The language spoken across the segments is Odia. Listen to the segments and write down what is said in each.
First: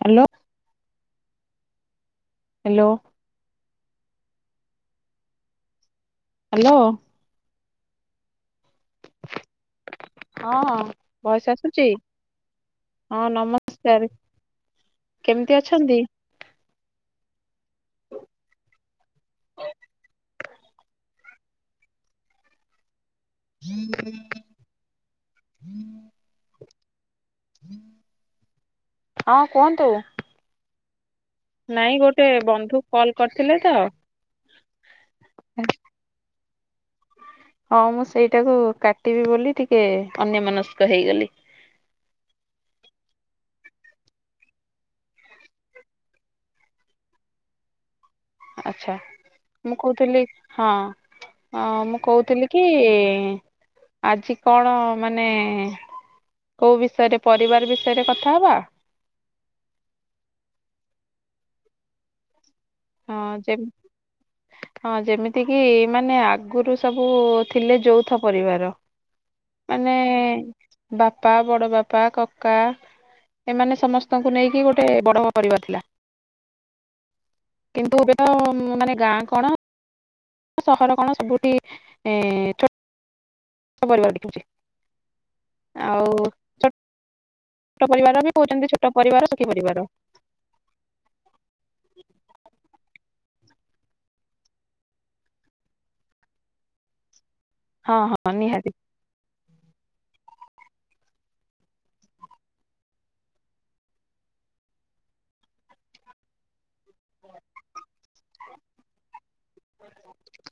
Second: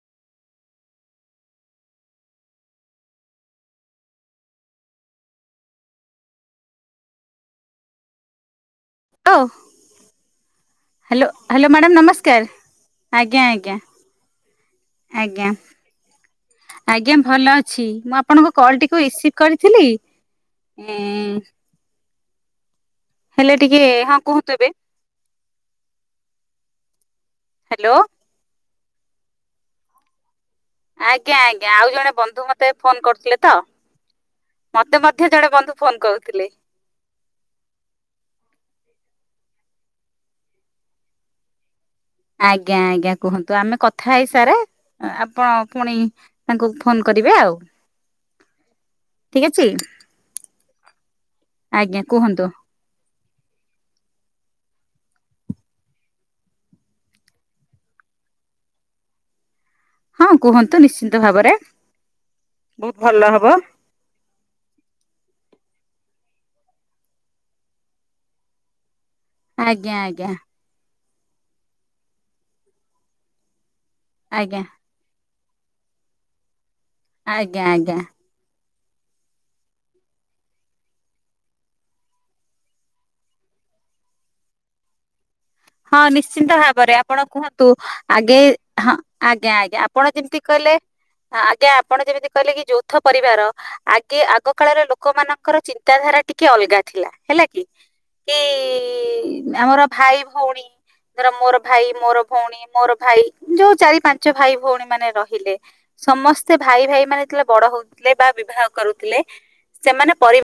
ହ୍ୟାଲୋ, ହ୍ୟାଲୋ ହ୍ୟାଲୋ ହ୍ୟାଲୋ, ହଁ। ହଲୋ, ଭଏସ ହ୍ୟାଲୋ ଆସୁଛି ମ୍ୟାଡ଼ାାମ ହଁ ନମସ୍କାର ଆଜ୍ଞା, ଆଜ୍ଞା, ନମସ୍କାର ଆଜ୍ଞା କେମିତି ଅଛନ୍ତି? ଆଜ୍ଞା ଭଲ ଅଛି ମୁଁ ଆପଣଙ୍କ କଲଟିକୁ ରିସିଭ୍ କରିଥିଲି ଉମଂ ହେଲେ ଟିକେ ହଁ କୁହନ୍ତୁ ଏବେ [inaudible] ହାଲୋ ହଁ କୁହନ୍ତୁ ଆଜ୍ଞା, ଆଜ୍ଞା ଆଉ ନାଇଁ ଜଣେ ଗୋଟେ ବନ୍ଧୁ ମତେ ଫୋନ କଲ୍ କରୁଥିଲେ ତ। କରିଥିଲେ ମତେ ମଧ୍ୟ ଜଣେ ବନ୍ଧୁ ଫୋନ କରୁଥିଲେ। ହଁ ମୁଁ ସେଇଟାକୁ କାଟିବି ବୋଲି ଟିକେ ଅନ୍ୟମନସ୍କ ହେଇଗଲି। ଆଜ୍ଞା, ଆଜ୍ଞା କୁହନ୍ତୁ ଆମେ କଥା ହେଇସାରେ ଆପଣ ପୁଣି ତାଙ୍କୁ ଫୋନ କରିବେ ଆଉ ଆଛା ଠିକ ଅଛି ମୁଁ କହୁଥିଲି ହଁ ହଁ ମୁଁ ଆଜ୍ଞା କୁହନ୍ତୁ କହୁଥିଲି କି ଆଜି କଣ ମାନେ କୋଉ ବିଷୟରେ ପରିବାର ବିଷୟରେ କଥା ହବା? ହଁ କୁହନ୍ତୁ ନିଶ୍ଚିନ୍ତ ଭାବରେ ବହୁତ ଭଲ ହଁ ହବ ଯେ ହଁ ଯେମିତି କିି ମାନେ ଆଗୁରୁ ସବୁ ଥିଲେ ଯୌଥ ପରିବାର ମାନେ ଆଜ୍ଞା ଆଜ୍ଞା ବାପା ବଡ଼ବାପା କକା ଏମାନେ ସମସ୍ତଙ୍କୁ ଆଜ୍ଞା ନେଇକି ଗୋଟେ ବଡ ପରିବାର ଥିଲା। ଆଜ୍ଞା ଆଜ୍ଞା କିନ୍ତୁ ଏବେ ତ ଉମଂ ମାନେ ଗାଁ କଣ ସହର କଣ ସବୁଠି ଏଁ ଛୋ [unintelligible] ହଁ ଆଉ ନିଶ୍ଚିନ୍ତ ଛୋଟ ଭାବରେ ଆପଣ କୁହନ୍ତୁ ନ୍ତୁ ପରିବାର ବି ଆଗେ କହୁଛନ୍ତି ଛୋଟ ହଁ ପରିବାର ସୁଖୀ ଆଜ୍ଞା, ଆଜ୍ଞା ପରିବାର ଆପଣ ଯେମିତି କହିଲେ ଆଜ୍ଞା ଆପଣ ଯେମିତି କହିଲେ କି ଯୌଥ ପ ବିବାର ଆଗ ଆଗ କାଳରେ ଲୋକମାନଙ୍କର ଚିନ୍ତାଧାରା ଟିକେ ଅଲଗା ଥିଲା ହେଲା କି ହଁ ହଁ କି ନିହାତି ଆମର ଭାଇ ଭଉଣୀ ଧର ମୋର ଭାଇ ମୋର ଭଉଣୀ ମୋର ଭାଇ ଯୋଉ ଚାରି ପାଞ୍ଚ ଭାଇ ଭଉଣୀ ମାନେ ରହିଲେ ସମସ୍ତେ ଭାଇ, ଭାଇ ମାନେ ଯେତେବେଳେ ବଡ ହଉଥିଲେ ବା ବିବାହ କରୁଥିଲେ। ସେମାନେ ପରିବ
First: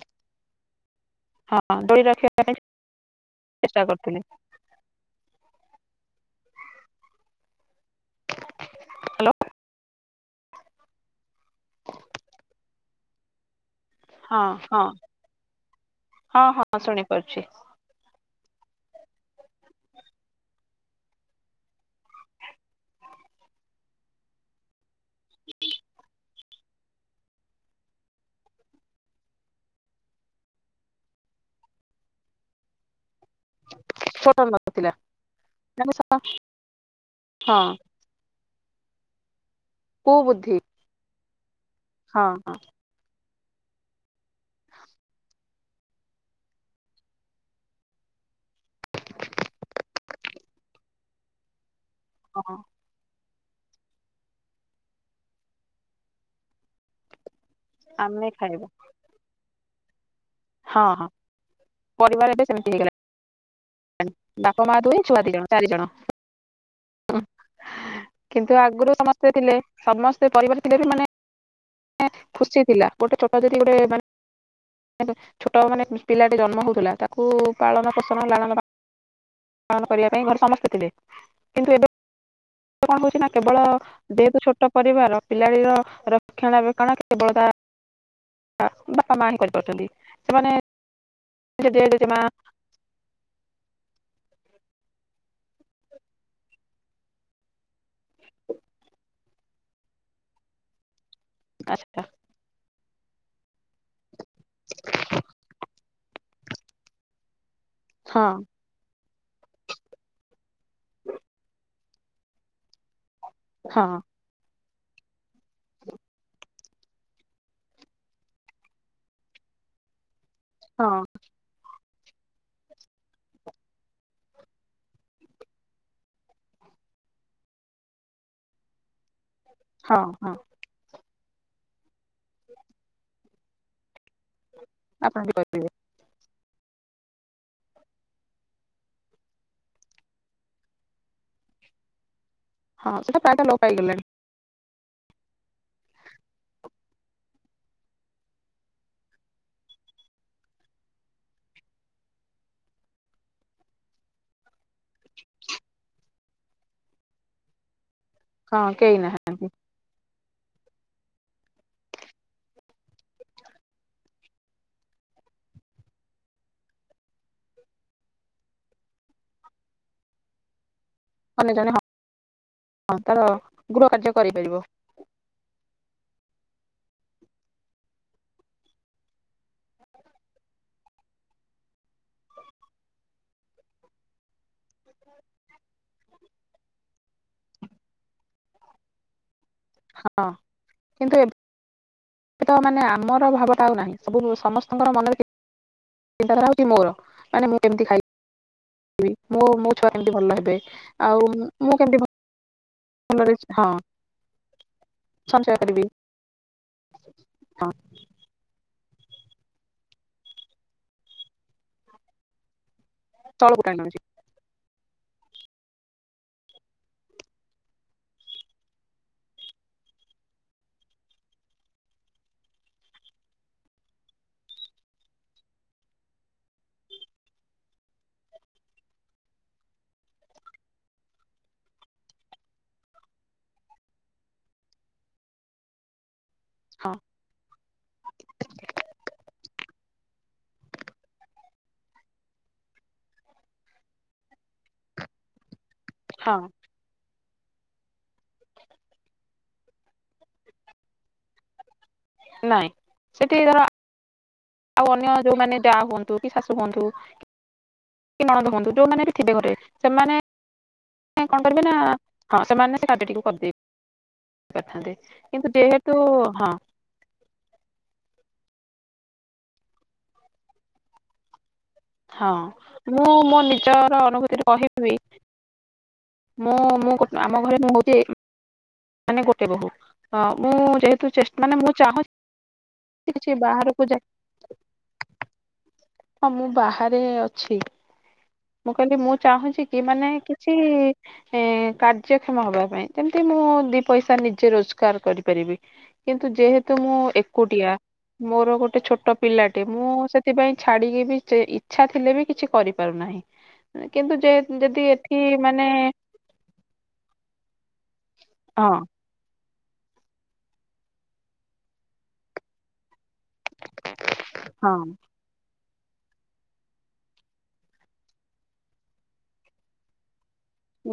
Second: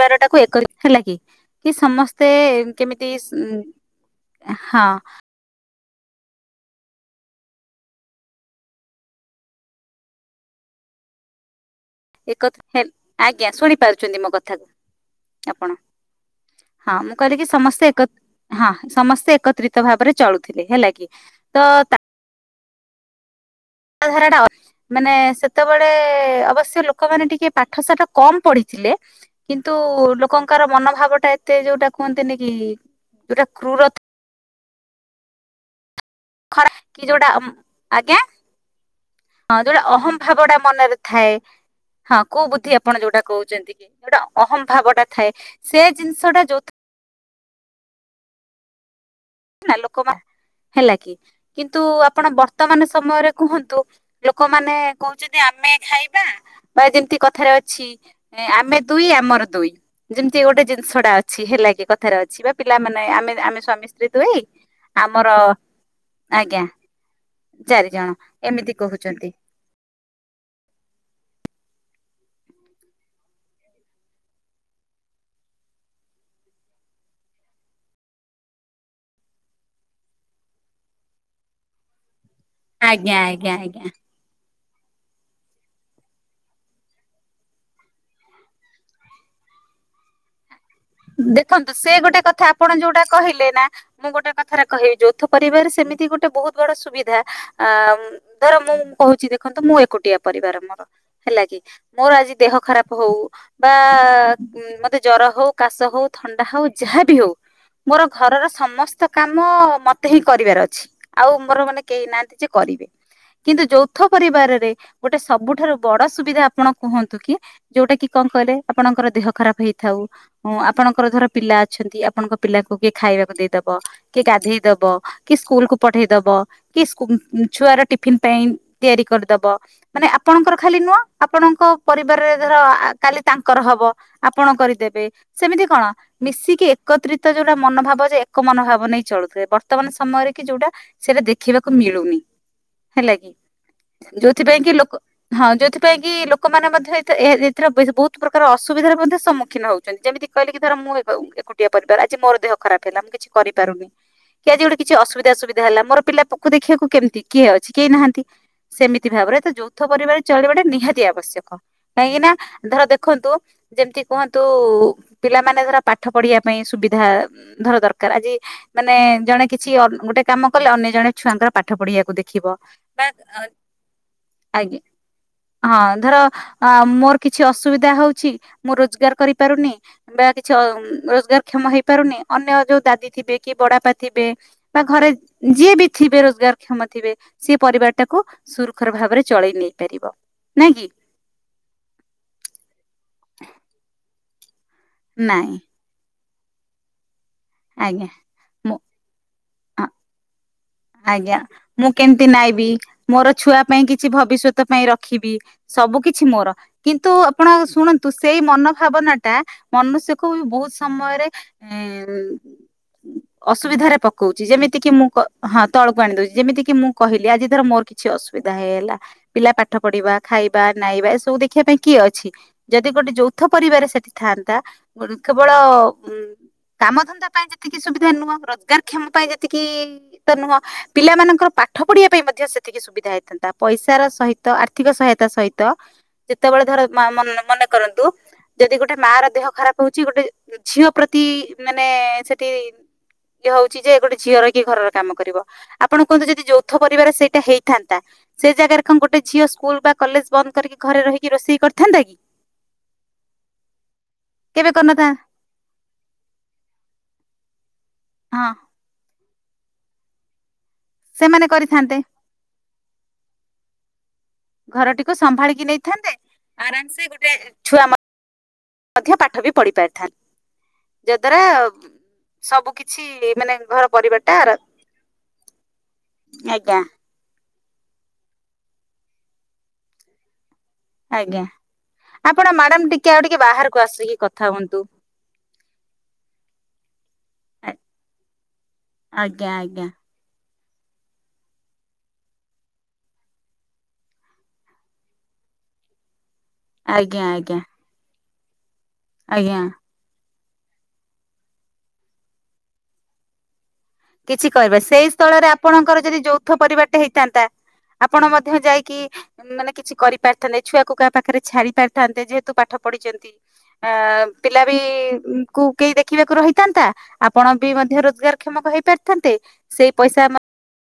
ବାରଟାକୁ ଏକରେ ହେଲା କି କି ହଁ ଦୋଳି ସମସ୍ତେ ରଖିବା କେମିତି ଚେଷ୍ଟା କରୁଥିଲି ହଁ ହ୍ୟାଲୋ ଏକ ଆଜ୍ଞା ଶୁଣିପାରୁ ମୋ ହଁ ହଁ କଥାକୁ ଆପଣ ହଁ ହଁ ମୁଁ ଶୁଣିପାରୁଛି କହିଲିକି ସମସ୍ତେ ଏକ ହଁ ସମସ୍ତେ ଏକତ୍ରିତ ଭାବରେ ଚଳୁଥିଲେ ହେଲା କି ତ ଧାରା ଟା ମାନେ ସେତେବେଳେ ଅବଶ୍ୟ ଲୋକମାନେ ଟିକେ ପାଠ ସାଠ କମ ପଢିଥିଲେ କିନ୍ତୁ ଲୋକଙ୍କର ମନୋଭାବ ଟା ଏତେ ଯୋଉଟା କୁହନ୍ତିନ କି ଯୋଉଟା କ୍ରୁର ସମାନତା ନଥିଲା ମ [inaudible] ଖରା କି ଯୋଉଟା ଆଜ୍ଞା ହଁ ଯୋଉଟା ଅହମ୍ଭାବ ଟା କୁବୁଦ୍ଧି ମନରେ ଥାଏ ହ [inaudible] ହଁ କୋଉ ବୁଦ୍ଧି ଆପଣ ଯୋଉଟା କହୁ କୋଉଟା ଅହମ୍ମ [inaudible] ଭାବ ଟା ଥାଏ ସେ ଜିନିଷ ଟା ଯୋଉ ଲୋକମାନେ ହେଲା କି କିନ୍ତୁ କିନ୍ତୁ ଆପଣ ହଁ ବର୍ତ୍ତମାନ ସମୟରେ କୁହନ୍ତୁ ଲୋକମାନେ କହୁଛନ୍ତି ଆମେ ଖାଇବା ବା ଯେମିତି କଥାରେ ଅଛି ଆମେ ଅଛି ଖାଇବା ଆମେ ଦୁଇ ଆମର ଦୁଇ ଯେମିତି ଗୋଟେ ହଁ ଜିନିଷ ହଁ ଟା ଅଛି ହେଲା କି କଥାରେ ଅଛି ବା ପିଲମାନେେ ଆମେ ଆମେ ସ୍ବାମୀ ସ୍ତ୍ରୀ ଦୁଇ ବାପ ମା ଦୁଇ ଛୁଆ ଆମର ଦି ଜଣ ଚାରି ଜଣ ଆଜ୍ଞା ଚାରି ଜଣ କିନ୍ତୁ ଏମିତି ଆଗରୁ କହୁଛନ୍ତି ସମସ୍ତେ ଥିଲେ ସମସ୍ତେ ପରିବାର ଖୁସି ଥିଲା ଗୋଟେ ଛୋଟ ଧରି ଗୋଟେ ଛୋଟ ମାନେ ପିଲାଟେ ଜନ୍ମ ହଉଥିଲା ତାକୁ ପାଳନ ପୋଷଣ ଲାଳନ ପାଳନ କରିବା ପାଇଁ ଘରେ ସମସ୍ତେ ଥିଲେ କିନ୍ତୁ ଏବେ କଣ ଆଜ୍ଞା ହଉଛି ନା ଆଜ୍ଞା କେବଳ ଆଜ୍ଞା ଦେହକୁ ଛୋଟ ପରିବାର ପିଲାଟିର ରକ୍ଷଣାବେକ୍ଷଣ କେବଳ ତା ବାପା ମା ହିଁ କରିପାରୁଛନ୍ତି ସେମାନେ ଦେଖନ୍ତୁ ଜେଜେ ସେ ଜେଜେମା ଗୋଟେ କଥା ଆପଣ ଯୋଉଟା କହିଲେ ନା ମୁଁ ଗୋଟେ କଥା କଥାରେ କହିବି ଯୌଥ ପରିବାର ସେମିତି ଗୋଟେ ବହୁତ ବଡ ସୁବିଧା ଅ ଧର ମୁଁ କହୁଛି ଦେଖନ୍ତୁ ମୁଁ ଏକୁଟିଆ ପରିବାର ମୋର ହେଲା କି ଆଚ୍ଛା ମୋର ଆଜି ଦେହ ଖରାପ ହଉ ବା ଉଁ ମତେ ଜର ହଉ କାସ ହଉ ଥଣ୍ଡା ହଉ ଯାହାବି ହଉ ମୋର ହଁ ଘରର ସମସ୍ତ କାମ ମତେ ହିଁ କରିବାର ଅଛି ଆଉ ମୋର ମାନେ କେହି ନାହାନ୍ତି ଯେ କରିବେ କିନ୍ତୁ ହଁ ଯୌଥ ପରିବାରରେ ଗୋଟେ ସବୁଠାରୁ ବଡ ସୁବିଧା ଆପଣ କୁହନ୍ତୁ କି ଯୋଉଟା କି କଣ କହିଲେ ଆପଣଙ୍କର ଦେହ ଖରାପ ହେଇଥାଉ। ହଁ ଆପଣଙ୍କର ଧର ପିଲା ଅଛନ୍ତି। ଆପଣଙ୍କ ପିଲାକୁ କିଏ ଖାଇବାକୁ ଦେଇଦବ କିଏ ଗାଧେଇ ଦବ କି ସ୍କୁଲକୁୁ ପଠେଇ ଦବ କି ସ୍କୁ ଛୁଆର ଟିଫନ୍ ପାଇଁ ତିଆରି କରି ଦବ ହଁ ମାନେ ହଁ ଆପଣଙ୍କର ଖାଲି ନୁଅଁ ଆପଣଙ୍କ ପରିବାରରେ ଧର କାଲି ତାଙ୍କର ହବ ଆ ଆପଣ କରିଦେବେ। ଆପଣ ବି ସେମିତି କରିପାରିବେ କଣ? ମିଶିକି ଏକତ୍ରିତ ଯୋଉଟା ମନୋଭାବ ଯେ ଏକ ମନୋଭାବ ନେଇ ଚଳୁଥିବେ ବର୍ତ୍ତମାନ ସମୟରେ କି ଯୋଉଟା ସେଇଟା ଦେଖିବାକୁ ମିଳୁନି। ହଁ ହେଲା ସେଟା କି ପ୍ରାୟତଃ ଲୋପ ପାଇଗଲାଣି ଯୋଉଥିପାଇଁ କି ଲୋ କ ହଁ ଯୋଉଥିପାଇଁ କି ଲୋକମାନେ ମଧ୍ୟ ଏଥି-ଏ-ଏ-ଏଥିରେ-ଏରେ-ବେଶ ବହୁତ ପ୍ରକାର ଅସୁବିଧାର ମଧ୍ୟ ସମ୍ମୁଖୀନ ହଉଚନ୍ତି ଯେମିତି କ କଇଲି କି ଧର ମୁଁ ଏବ ଏକୁଟିଆ ପରିବାର ଆଜି ମୋର ଦେହ ଖରାପ ହେଲା ମୁଁ କିଛି କରିପାରୁନି କି ଆଜି ଗୋଟେ କିଛି ଅସବିଧା ସୁବିଧା ହେଲା ମୋର ପିଲା ପୋକୁ ଦେଖିବାକୁ କେମିତି କିଏ ଅଛି କେହି ନାହା ନ୍ତି ହଁ କେହି ସେମିତି ଭାବରେ ଏ ନାହାନ୍ତି ତ ଯୌଥ ପରିବାରରେ ଚଳିବା ଟା ନିହାତି ଆବଶ୍ୟକ କାହିଁକି ନା ଧର ଦେଖନ୍ତୁ ଯେମିତି କୁହନ୍ତୁ। ପିଲାମାନେ ଧର ପାଠ ପଢିବା ପାଇଁ ସୁବିଧା ଧର ଦରକାର ଆଜି ମାନେ ଜଣେ କିଛି ଅ ଗୋଟେ କାମ କଲେ ଅନ୍ୟ ଜଣେ ଛୁଆଙ୍କର ଅନ୍ୟ ପାଠ ଜଣେ ପଢିବାକୁ ଦେଖିବ ହଁ ବା ତାର ଗୃହ କାର୍ଯ୍ୟ କରିପାରିବ ଆଜ୍ଞା ହଁ। ଧର ମୋର କିଛି ଅସୁବିଧା ହଉଚି ମୁଁ ରୋଜଗାର କରିପାରୁନି। ବା କିଛି ଅ ରୋଜଗାର କ୍ଷମ ହେଇପାରୁନି ଅନ୍ୟ ଯୋଉ ଦାଦି ଥିବେ କି ବଡଆପା ଥିବେ ବା ଘରେ ଯିଏ ବି ଥିବେ ରୋଜଗାର କ୍ଷମ ଥିବେ ସିଏ ପରିବାର ଟାକୁ ସୁରୁଖର ଭାବରେ ଚଳେଇ ନେଇ ପାରିବ ହଁ ନାଇଁ କି। କିନ୍ତୁ ଏବେ ତ ମାନେ ଆ ଆମର ଭାବଟା ଆଉ ନାହିଁ ସବୁ ସମସ୍ତଙ୍କର ମନରେ ନାଇଁ। ଚିନ୍ତାଧାରା ହଉଚି ମୋର। ମାନେ ମୁଁ କେମିତି ଖାଇି ଆଜ୍ଞା ମୁଁ ବି ମୋ ମୋ ହଁ। ଛୁଆ କେମତି ଭଲ ହେବେ। ଆଜ୍ଞା ମୁଁ କେମିତି ନାଇ ବି। ମୋର ଭଲରେ ଛୁଆ ହଁ ପାଇଁ କିଛି ଭବିଷ୍ୟତ ପାଇଁ ରଖିବି ସଞ୍ଚୟ କରିବି ସବୁ କିଛି ମୋର କିନ୍ତୁ ଆପଣ ହଁ ଶୁଣନ୍ତୁ ସେଇ ମନ ଭାବନା ଟା ମନୁଷ୍ୟକୁ ବି ବହୁତ ସମୟରେ ଏ ତଳକୁ ଟାଣି ଅସୁବିଧାରେ ଆଣୁଛି ପକଉଚି ଯେମି ତିକି ମୁଁ କ ହଁ ତଳକୁ ଆଣି ଦଉଚି ଯେମିତି କିି ମୁଁ କହିଲି ଆଜି ଧର ମୋର କିଛି ଅସୁବିଧା ହେଇଗଲା ପିଲା ପାଠ ପଢିବା, ଖାଇବା, ନାଇବା ଏସବୁ ଦେଖିବା ପାଇଁ କିଏ ଅଛି ଯଦି ଗୋଟେ ଯୌଥ ପରିବାର ସେଠି ଥାଆନ୍ତା କେବଳ ଉ କାମ ଧନ୍ଦା ପାଇଁ ଯେତିକି ସୁବିଧା ନୁହଁ ରୋଜଗାର କ୍ଷମ ପାଇଁ ଯେତିକି ତ ନୁହଁ ପିଲାମାନାନଙ୍କର ପାଠ ପଢିବା ପାଇଁ ମଧ୍ୟ ସେତିକି ସୁବିଧା ହେଇଥାନ୍ତା ପଇସାର ସହିତ ଆର୍ଥିକ ସହାୟତା ସହିତ ଯେତେବେଳେ ଧର ହଁ ମା ମନ ମନେ କରନ୍ତୁ ଯଦି ଗୋଟେ ମା ର ଦେହ ଖରାପ ହଉଛି ଗୋଟେ ଝିଅ ପ୍ରତି ମାନେ ସେଠି ଇଏ ହଉଚି ଯେ ଗୋଟେ ଝିଅ ରହିକି ଘରର କାମ କରିବ। ଆପଣ କୁହନ୍ତୁ ହଁ ଯଦି ଯୌଥ ପରିବାର ସେଇ ହେଇଥାନ୍ତା ସେ ଜାଗାରେ କଣ ଗୋଟେ ଝିଅ ସ୍କୁଲ ବା କଲେଜ ବନ୍ଦ କରିକି ଘରେ ରହିକି ରୋଷେଇ କରିଥା ନାଇଁ ସେଠି କେବେ ଆଉ କରିନଥା ଅନ୍ୟ ଯୋଉମାନେ ଯା ହୁଅନ୍ତୁ କି ଶାଶୁ ହୁଅନ୍ତୁ ହଁ କିନଣନ୍ଦ ହୁଅନ୍ତୁ ଯଉ ମାନେ ଥିବେ ଘରେ ସେମାନେ କଣ ସେମାନେ କରିବେ ନା କରିଥାନ୍ତେ ହଁ ସେମାନେ ସେ କାଯ୍ୟଟିକୁ କରଦେ ଘରଟିକୁ ସମ୍ଭାଳିକି ନେଇଥାନ୍ତେ ହଁ ଆରାମ ସେ ଗୋଟେ ଛୁଆ ମ ମଧ୍ୟ ପାଠ ବି ପଢି ପାରିଥାନ୍ତା ଯାଦ୍ଵାରା ହଁ ମୁଁ ମୋ ଘର ନିଜର ପରିବାର ଟା ଅନୁଭୂତିରେ ର କହିବି, ମୁଁ ଆଜ୍ଞା ମୁଁ ଆମ ଘରେ ମୁଁ ହଉଚି ମାନେ ଗୋଟେ ବୋହୂ ଅ ଆଜ୍ଞା ଆପଣ ମ୍ୟାଡାମ ଟିକେ ଆଉ କିଛି ଟିକେ ବାହାରକୁ ଯାଇ ଆସିକି କଥା ହୁଅନ୍ତୁ? ହଁ ମୁଁ ବାହାରେ ଅଛି ମୁଁ କହିଲି ମୁଁ ଆଜ୍ଞା ଚାହୁଁଛି କି ଆଜ୍ଞା ମାନେ ଚି କାର୍ଯ୍ୟକ୍ଷମ ହବା ପାଇଁ ଯେମିତି ମୁଁ ଦି ପଇସା ନିଜେ ରୋଜଗାର କରିପାରିବି କିନ୍ତ ଯେହେତୁ ମୁଁ ଆଜ୍ଞା ଆଜ୍ଞା ଏକୁଟିଆ ମୋର ଗୋଟେ ଗୋଟେ ଛୋଟ ଆଜ୍ଞା ପିଲାଟେ ମୁଁ ସେ ସେଥିପାଇଁ ଛାଡିକି ବି ଯେ ଇଚ୍ଛା ଥିଲେ ବି କିଛି କରିପାରୁନାହିଁ, କିନ୍ତୁ ଯେ କିଛି କିହିବ ଯଦି ସେଇ ଏଠି ସ୍ଥଳରେ ମାନେ ଆପଣଙ୍କର ଯଦି ଯୌଥ ପରିବାରଟେ ହେଇଥାନ୍ତା ଆପଣ ମଧ୍ୟ ହଁ ଯାଇକି ମାନେ କିଛି କରିପାରିଥାନ୍ତେ ଛୁଆ କାହା ପାଖରେ ଛାଡି ପାରିଥାନ୍ତେ ଯେହେତୁ ପାଠ ପଢିଛନ୍ତି, ଆ ପିଲା ବି ହଁ କୁ କେହି ଦେଖିବାକୁ ରହିଥାନ୍ତା ଆପଣ ବି ମଧ୍ୟ ରୋଜଗାରକ୍ଷମ ହେ ହେଇପାରିଥାନ୍ତେ ସେଇ ପଇସା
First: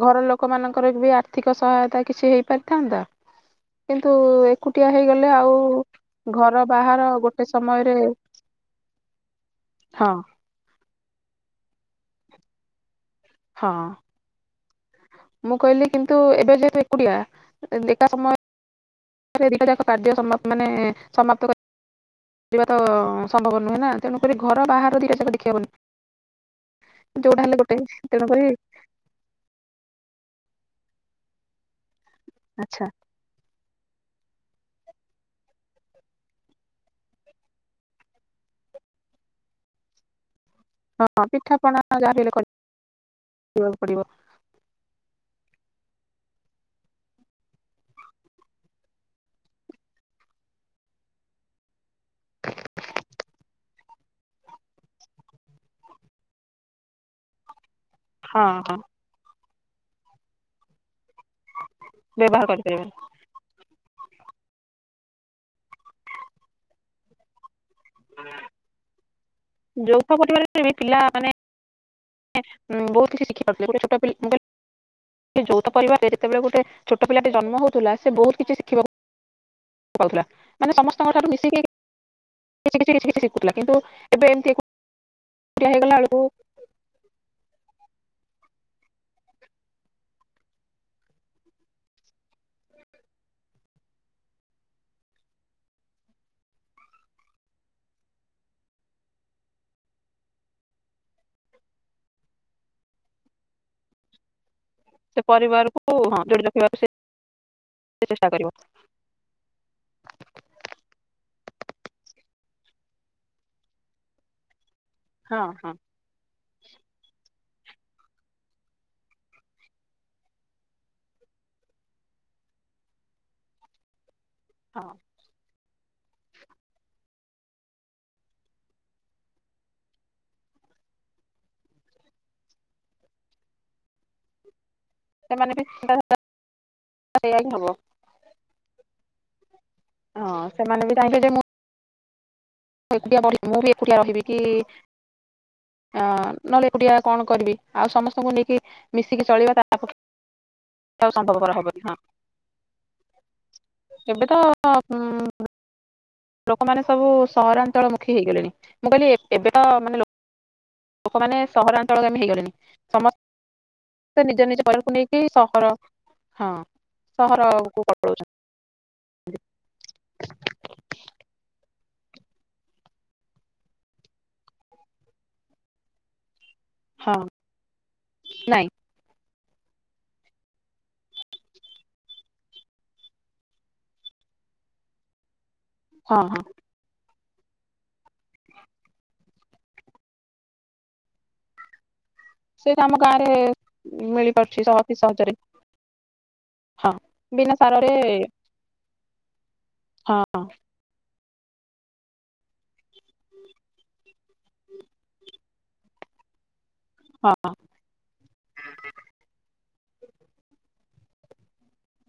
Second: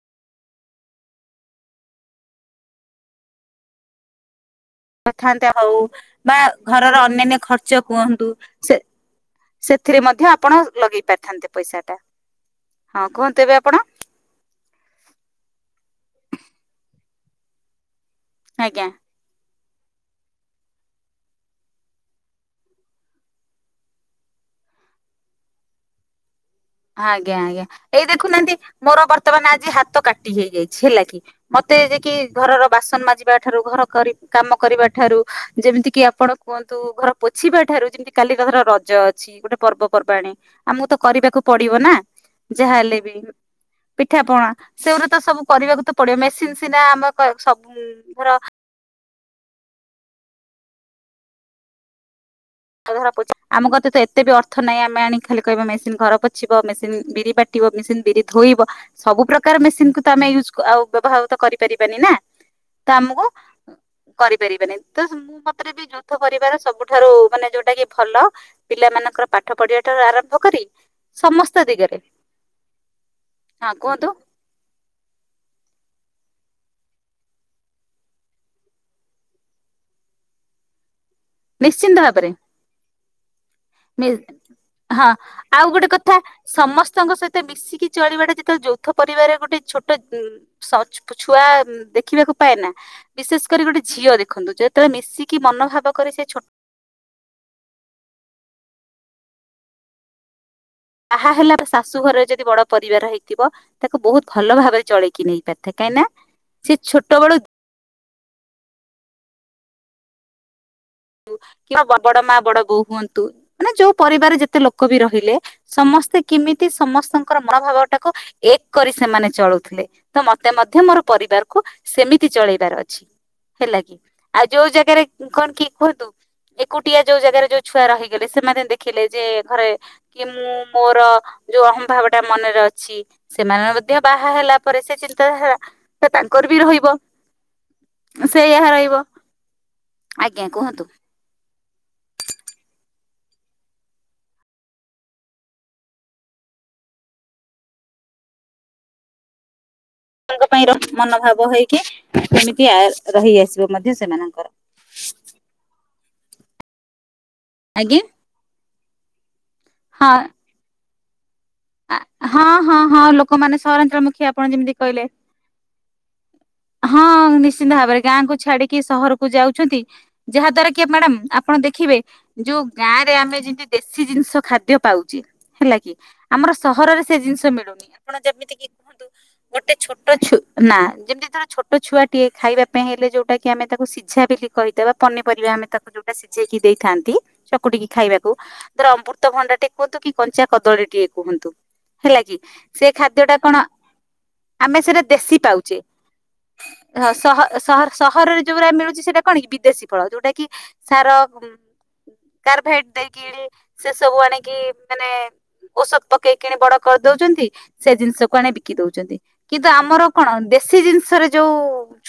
ଘର ଲୋକମାନାନଙ୍କର ବି ଆର୍ଥିକ ସହାୟତା କିଛି ହେଇପାରିଥାନ୍ତା କିନ୍ତୁ, ଏକୁଟିଆ ହେଇଗଲେ ଆଉ ଥାନ୍ତା ହଉ ବା ଘର ଘରର ବାହାର ଅନ୍ୟାନ୍ୟ ଗୋଟେ ଖର୍ଚ୍ଚ ସମୟରେ କୁହନ୍ତୁ ସେ ସେଥିରେ ହଁ ମଧ୍ୟ ଆପଣ ଲଗେଇ ପାରିଥାନ୍ତେ ପଇସାଟା, ହଁ କୁହନ୍ତୁ ଏବେ ହଁ ଆପଣ? ମୁଁ କହିଲି କିନ୍ତୁ ଏବେ ଏକୁଟିଆ ଏକା ସମୟ ଆଜ୍ଞା, ଦିଟା ଯାକ କାର୍ଯ୍ୟ ସମାପ୍ତ ମାନେ ସମାପ୍ତ କରିବା ତ ସମ୍ଭବ ନୁହେଁ ନା। ତେଣୁକରି ଘର ବାହାରୁ ଦି ଟା ଯାକ ଦେଖିହବନି। ଆଜ୍ଞା ଆଜ୍ଞା ଏଇ ତେଣୁକରି ଦେଖୁନାହାନ୍ତି ମୋର ବର୍ତ୍ତମାନ ଆଜି ହାତ କାଟ ହେଇଯାଇଛି ହେଲା କି ମ ତେ ଯେ କିି ଘରର ଆଚ୍ଛା ବାସନ ମାଜିବା ଠାରୁ ଘର କରି କାମ କରିବା ଠାରୁ ଯେମିତି କିି ଆପଣ କୁହନ୍ତୁ ଘର ପୋଛିବା ଠାରୁ ଯେମତି କାଲି ର ରଜ ଅଛି। ଗୋଟେ ପର୍ବପର୍ବାଣିୀ ଆମକୁ ତ ହଁ କରିବାକୁ ପିଠା ପଡିବ ପଣା ନା ଯାହା ବି ହେଲେ ଯାହା ହେଲେ ବି କରିବାକୁ ପଡିବ ପିଠା ପଣା ସେଗୁରା ତ ସବୁ କରିବାକୁ ତ ପଡିବ ମେସିନ ସିନା ଆମ ସବୁ ଧର କେତେ ବି ଅର୍ଥ ନାହିଁ ଆମେ ଆଣି ଖାଲି କହିବା ମେସିନ ଘର ପଛିବ, ମେସିନ ବିରି ବାଟିବ ମେସିନ ବିରି ହଁ ଧୋଇବ ହଁ ସବୁ ପ୍ରକା କାର ମେସିନକୁ ତ ଆମେ ୟୁଜ ଆଉ ବ୍ୟବ ହାଉ ତ କରିପାରିବନି ନା ବ୍ୟବହାର ତ କରିପାରିବନି ଆମକୁ କରିପାରିବେନି ତ ମତେରେ ବି ଯୁଦ୍ଧ କରିବାର ସବୁଠାରୁ ମାନେ ଯୋଉଟା କି ଭଲ ପିଲାମାନଙ୍କର ପା ଯୌଥ ପରିବାରରେ ବି ପିଲା ମାନେ ସମସ୍ତ ଦିଗରେ ବହୁତ କିଛି ଶିଖି ପାରୁଥିଲେ ହଁ ଗୋଟେ ଛୋଟ କୁହନ୍ତୁ ପିଲା ଯୌଥ ପରିବାରରେ ସେତେବେଳେ ଗୋଟେ ଛୋଟ ପିଲାଟେ ଜନ୍ମ ହଉଥିଲା ସେ ବହୁତ କିଛି ଶିଖିବାକୁ ପାଉଥିଲା। ମାନେ ସମସ୍ତେ ମିଶିକି ନିଶ୍ଚିନ୍ତ ଭାବରେ [unintelligible] କିଛି କିଛି କିଛି ଶିଖୁଥିଲା କିନ୍ତୁ ଏବେ ଏମିତି ଆଉ ଏକୁଟିଆ ଗୋଟେ ହେଇଗଲା କଥା ବେଳକୁ ସମସ୍ତଙ୍କ ସହିତ ମିଶି କି ଚଳିବାଟା ଯେତେବେଳେ ଯୌଥ ପରିବାରରେ ଗୋଟେ ଛୋଟ ସ କୁଛ ଛୁଆ ଦେଖିବାକୁ ପାଏ ନା। ବିଶେଷ କରି ଗୋଟେ ଝିଅ ଦେଖନ୍ତୁ ଯେତେବେଳେ ମିଶିକି ମନୋଭାବ କରେ ସେ ଛୋ ତାହା ହେଲା ଶାଶୁ ଘରରେ ଯଦି ବଡ ପରିବାର ହେଇଥିବ ତାକୁ ବହୁତ ଭଲ ଭାବରେ ସେ ଚଳେଇକି ନେଇ ପାରିଥେ ପରିବାରକୁ କାହିଁ ନା ହଁ ଯୋଡି ସେ ରଖିବାକୁ ଛୋଟ ବେଳୁ ଚେଷ୍ଟା [unintelligible] ବଡ ମା ବଡ ବୋଉ ହୁଅନ୍ତୁ ମାନେ ଯୋଉ ପରିବାର ଯେତେ ଲୋକ ବି ରହିଲେ ହଁ ହଁ ସମସ୍ତେ କେମିତି ସମସ୍ତ ଙ୍କର ମନୋଭାବ ଟାକୁ ଏକ କରି ସେମାନେ ଚଳୁଥିଲେ। ତ ମତେ ମଧ୍ୟ ମୋର ପରିବାରକୁ ସେମିତି ଚଳେଇବାର ଅଛି। ହେଲା କି? ଆଉ ଯୋଉ ହଁ ଜାଗାରେ କଣ କି କୁହନ୍ତୁ ଏକୁଟିଆ ଯୋଉ ଜାଗାରେ ଯୋଉ ଛୁଆ ରହିଗଲେ ସେମାନେ ଦେଖିଲେ ଯେ ଘରେ କି ମୁଁ ମୋର ଯୋଉ ଅହଂଭାବ ଟା ମନରେ ଅଛି ସେମାନେ ମଧ୍ୟ ବାହା ହେଲା ପରେ ସେ ଚିନ୍ତାଧାରା ସେମାନେ ବି ସେ ତାଙ୍କର ବି ରହିବ। ସେଇଆ ହିଁ ହବ ସେଇୟ ରହିବ। ହଁ ଆଜ୍ଞା କୁହନ୍ତୁ ସେମାନେ ବି ଚାହିଁବେ ଯେ ମୁଁ ଏକୁଟିଆ ବଢିବି ମୁଁ ବି ଏକୁଟିଆ ରହିବି କି ଆଁ ନହେଲେ ଏକୁଟିଆ କଣ କରିବି ଆଉ ସମସ୍ତଙ୍କୁ ନେଇକି ମିଶିକି ଚଳିବା ଟା [unintelligible] ପାଇଁ ର ମନୋଭାବ ହେଇକି ହବନି ହଁ ଏମିତି ଆ ରହିଆସିବ ମଧ୍ୟ ଏବେ ତ ସେମାନଙ୍କର। ଉଁ ଲୋକମାନେ ସବୁ ସହରାଞ୍ଚଳ ଆଜ୍ଞା ମୁଖୀ ହେଇଗଲେଣି। ମୁଁ କାଲି ଏବେ ତ ମାନେ ଲୋକ ହଁ ଲୋକମାନେ ସହରାଞ୍ଚଳ ଆମେ ହଁ ହେଇଗଲେଣି ହଁ ହଁ ଲୋକମାନେ ସମସ୍ତେ ସହରାଞ୍ଚଳମୁଖୀ ଆପଣ ନିଜ ନିଜ ଯେମିତି ପରକୁ କହିଲେ ନେଇକି ସହର ହଁ ହଁ ନିଶ୍ଚିନ୍ତ ସହରକୁ ଭାବରେ ପଳଉଛନ୍ତି ଗାଁ କୁ ଛାଡିକି ସହରକୁ ଯାଉଛନ୍ତି ଯାହା ଦ୍ଵାରା କି ମ୍ୟାଡାାମ ଆପଣ ଦେଖିବେ ଯୋଉ ଗାଁ ରେ ଆମେ ଯେମିତି ଦେଶୀ ଜିନିଷ ଖାଦ୍ୟ ପାଉଛେ ହେଲା କି ଆମର ସହରରେ ହଁ ସେ ଜିନିଷ ମିଳୁନି ଆପଣ ଯେମିତିକି ନାଇଁ କୁହନ୍ତୁ। ଗୋଟେ ଛୋଟ ଛୁ ନା ଯେମିତିର ଛୋଟ ଛୁଆଟିଏ ଖାଇବା ପାଇଁ ହେଲେ ଯୋଉଟା କି ଆମେ ତାକୁ ସିଝା ବୋଲି କହିଥାବା ପନିପରିବା ଆମେ ତାକୁ ଯୋଉଟା ହଁ ହଁ ସିଝେଇକି ଦେଇଥାନ୍ତି। ଚକୁଟିକି ଖାଇବାକୁ ଧର ଅମୃତଭଣ୍ଡା ଟିକେ କୁହନ୍ତୁ କି କଞ୍ଚା କଦଳୀ ଟିକେ କୁହନ୍ତୁ। ହେଲା କି ସେ ଆମ ଖାଦ୍ୟ ଗାଁରେ ଟା କଣ ମିଳିପାରୁଛି ଆମେ ଅତି ସେଟା ସହଜରେ ଦେଶୀ ପାଉଛେ। ହଁ ସହ ବିନା ସହ ସାରରେ ସହରରେ ଯୋଉଡା ମିଳୁଛି ସେଟା କଣ କି ବିଦେଶୀ ଫଳ ହଁ ଯୋଉଟା କି ଟ ଦେଇକି ସେ ସବୁ ଆଣିକି ମାନେ ଔଷଧ ପକେଇକି ବଡ କରିଦଉଛନ୍ତି ହଁ ସେ ଜିନିଷକୁ ଆଣି ବିକି ଦଉଛନ୍ତି କିନ୍ତୁ ଆମର କଣ ଦେଶୀ ଜିନିଷ ରେ ଯୋଉ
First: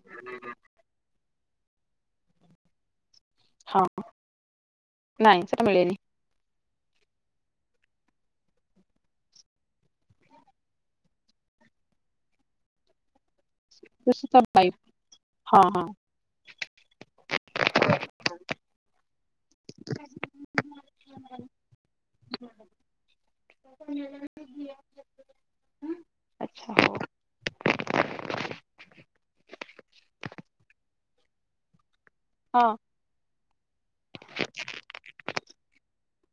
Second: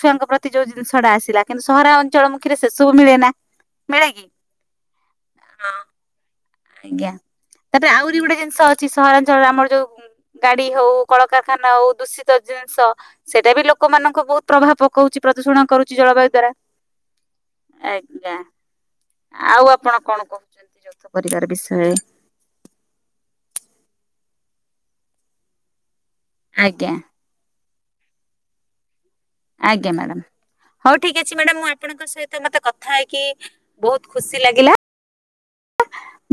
ଛୁଆଙ୍କ ପ୍ରତି ଯୋଉ ଜିନିଷ ଟା ଆସିଲା। କିନ୍ତୁ ସହରା ଅଞ୍ଚଳମୁଖୀରେ ସେ ସବୁ ମିଳେ ନା। ହଁ ମିଳେ କି? ନାଇଁ ସେ ମିଳେନି ଆଜ୍ଞା ତାପରେ ଆହୁରି ଗୋଟେ ଜିନିଷ ଅଛି ସହରାଞ୍ଚଳରେ ଆମର ଯୋଉ ଗାଡି ହଉ କଳକାରଖାନା ହଉ ଦୂଷିତ ଜିନିଷ ସେଇଟା ବି ଲୋକମାନାନଙ୍କୁ ଦୂଷିତ ବହୁତ ବାୟୁ ପ୍ରଭାବ ପକାଉଛି ହଁ ପ୍ରଦୂଷଣ ହଁ କରୁଛି ଜଳବାୟୁ ଦ୍ଵାରା ଆଜ୍ଞା। ଆଉ ଆପଣ କଣ କହୁଛନ୍ତି ଯ ପରିବାର ବିଷୟ ହୁଁ। ଆଜ୍ଞା। ଆଜ୍ଞା ମ୍ୟାଡ଼ାାମ ହଉ ଠିକ ଅଛି ମ୍ୟାଡ ମୁଁ ଆପଣଙ୍କ ସହିତ ମତେ ହଁ କଥା ହେଇକି ବହୁତ ଖୁସି ଲାଗିଲା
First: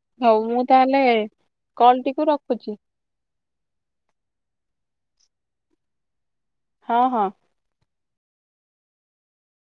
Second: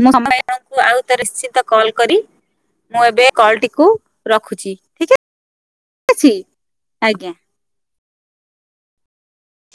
ମୁଁ ହଉ ମୁଁ ସମୟଙ୍କୁ ଆଉ ତାହେଲେ ନିଶ୍ଚିତ କଲ କଲ୍ କରି ଟିକୁ ରଖୁଛି ମୁଁ ଏବେ କଲ ଟିକୁ ରଖୁଛି ଠିକ୍ ଅ ଅଛି। ହଁ ହଁ। ଆଜ୍ଞା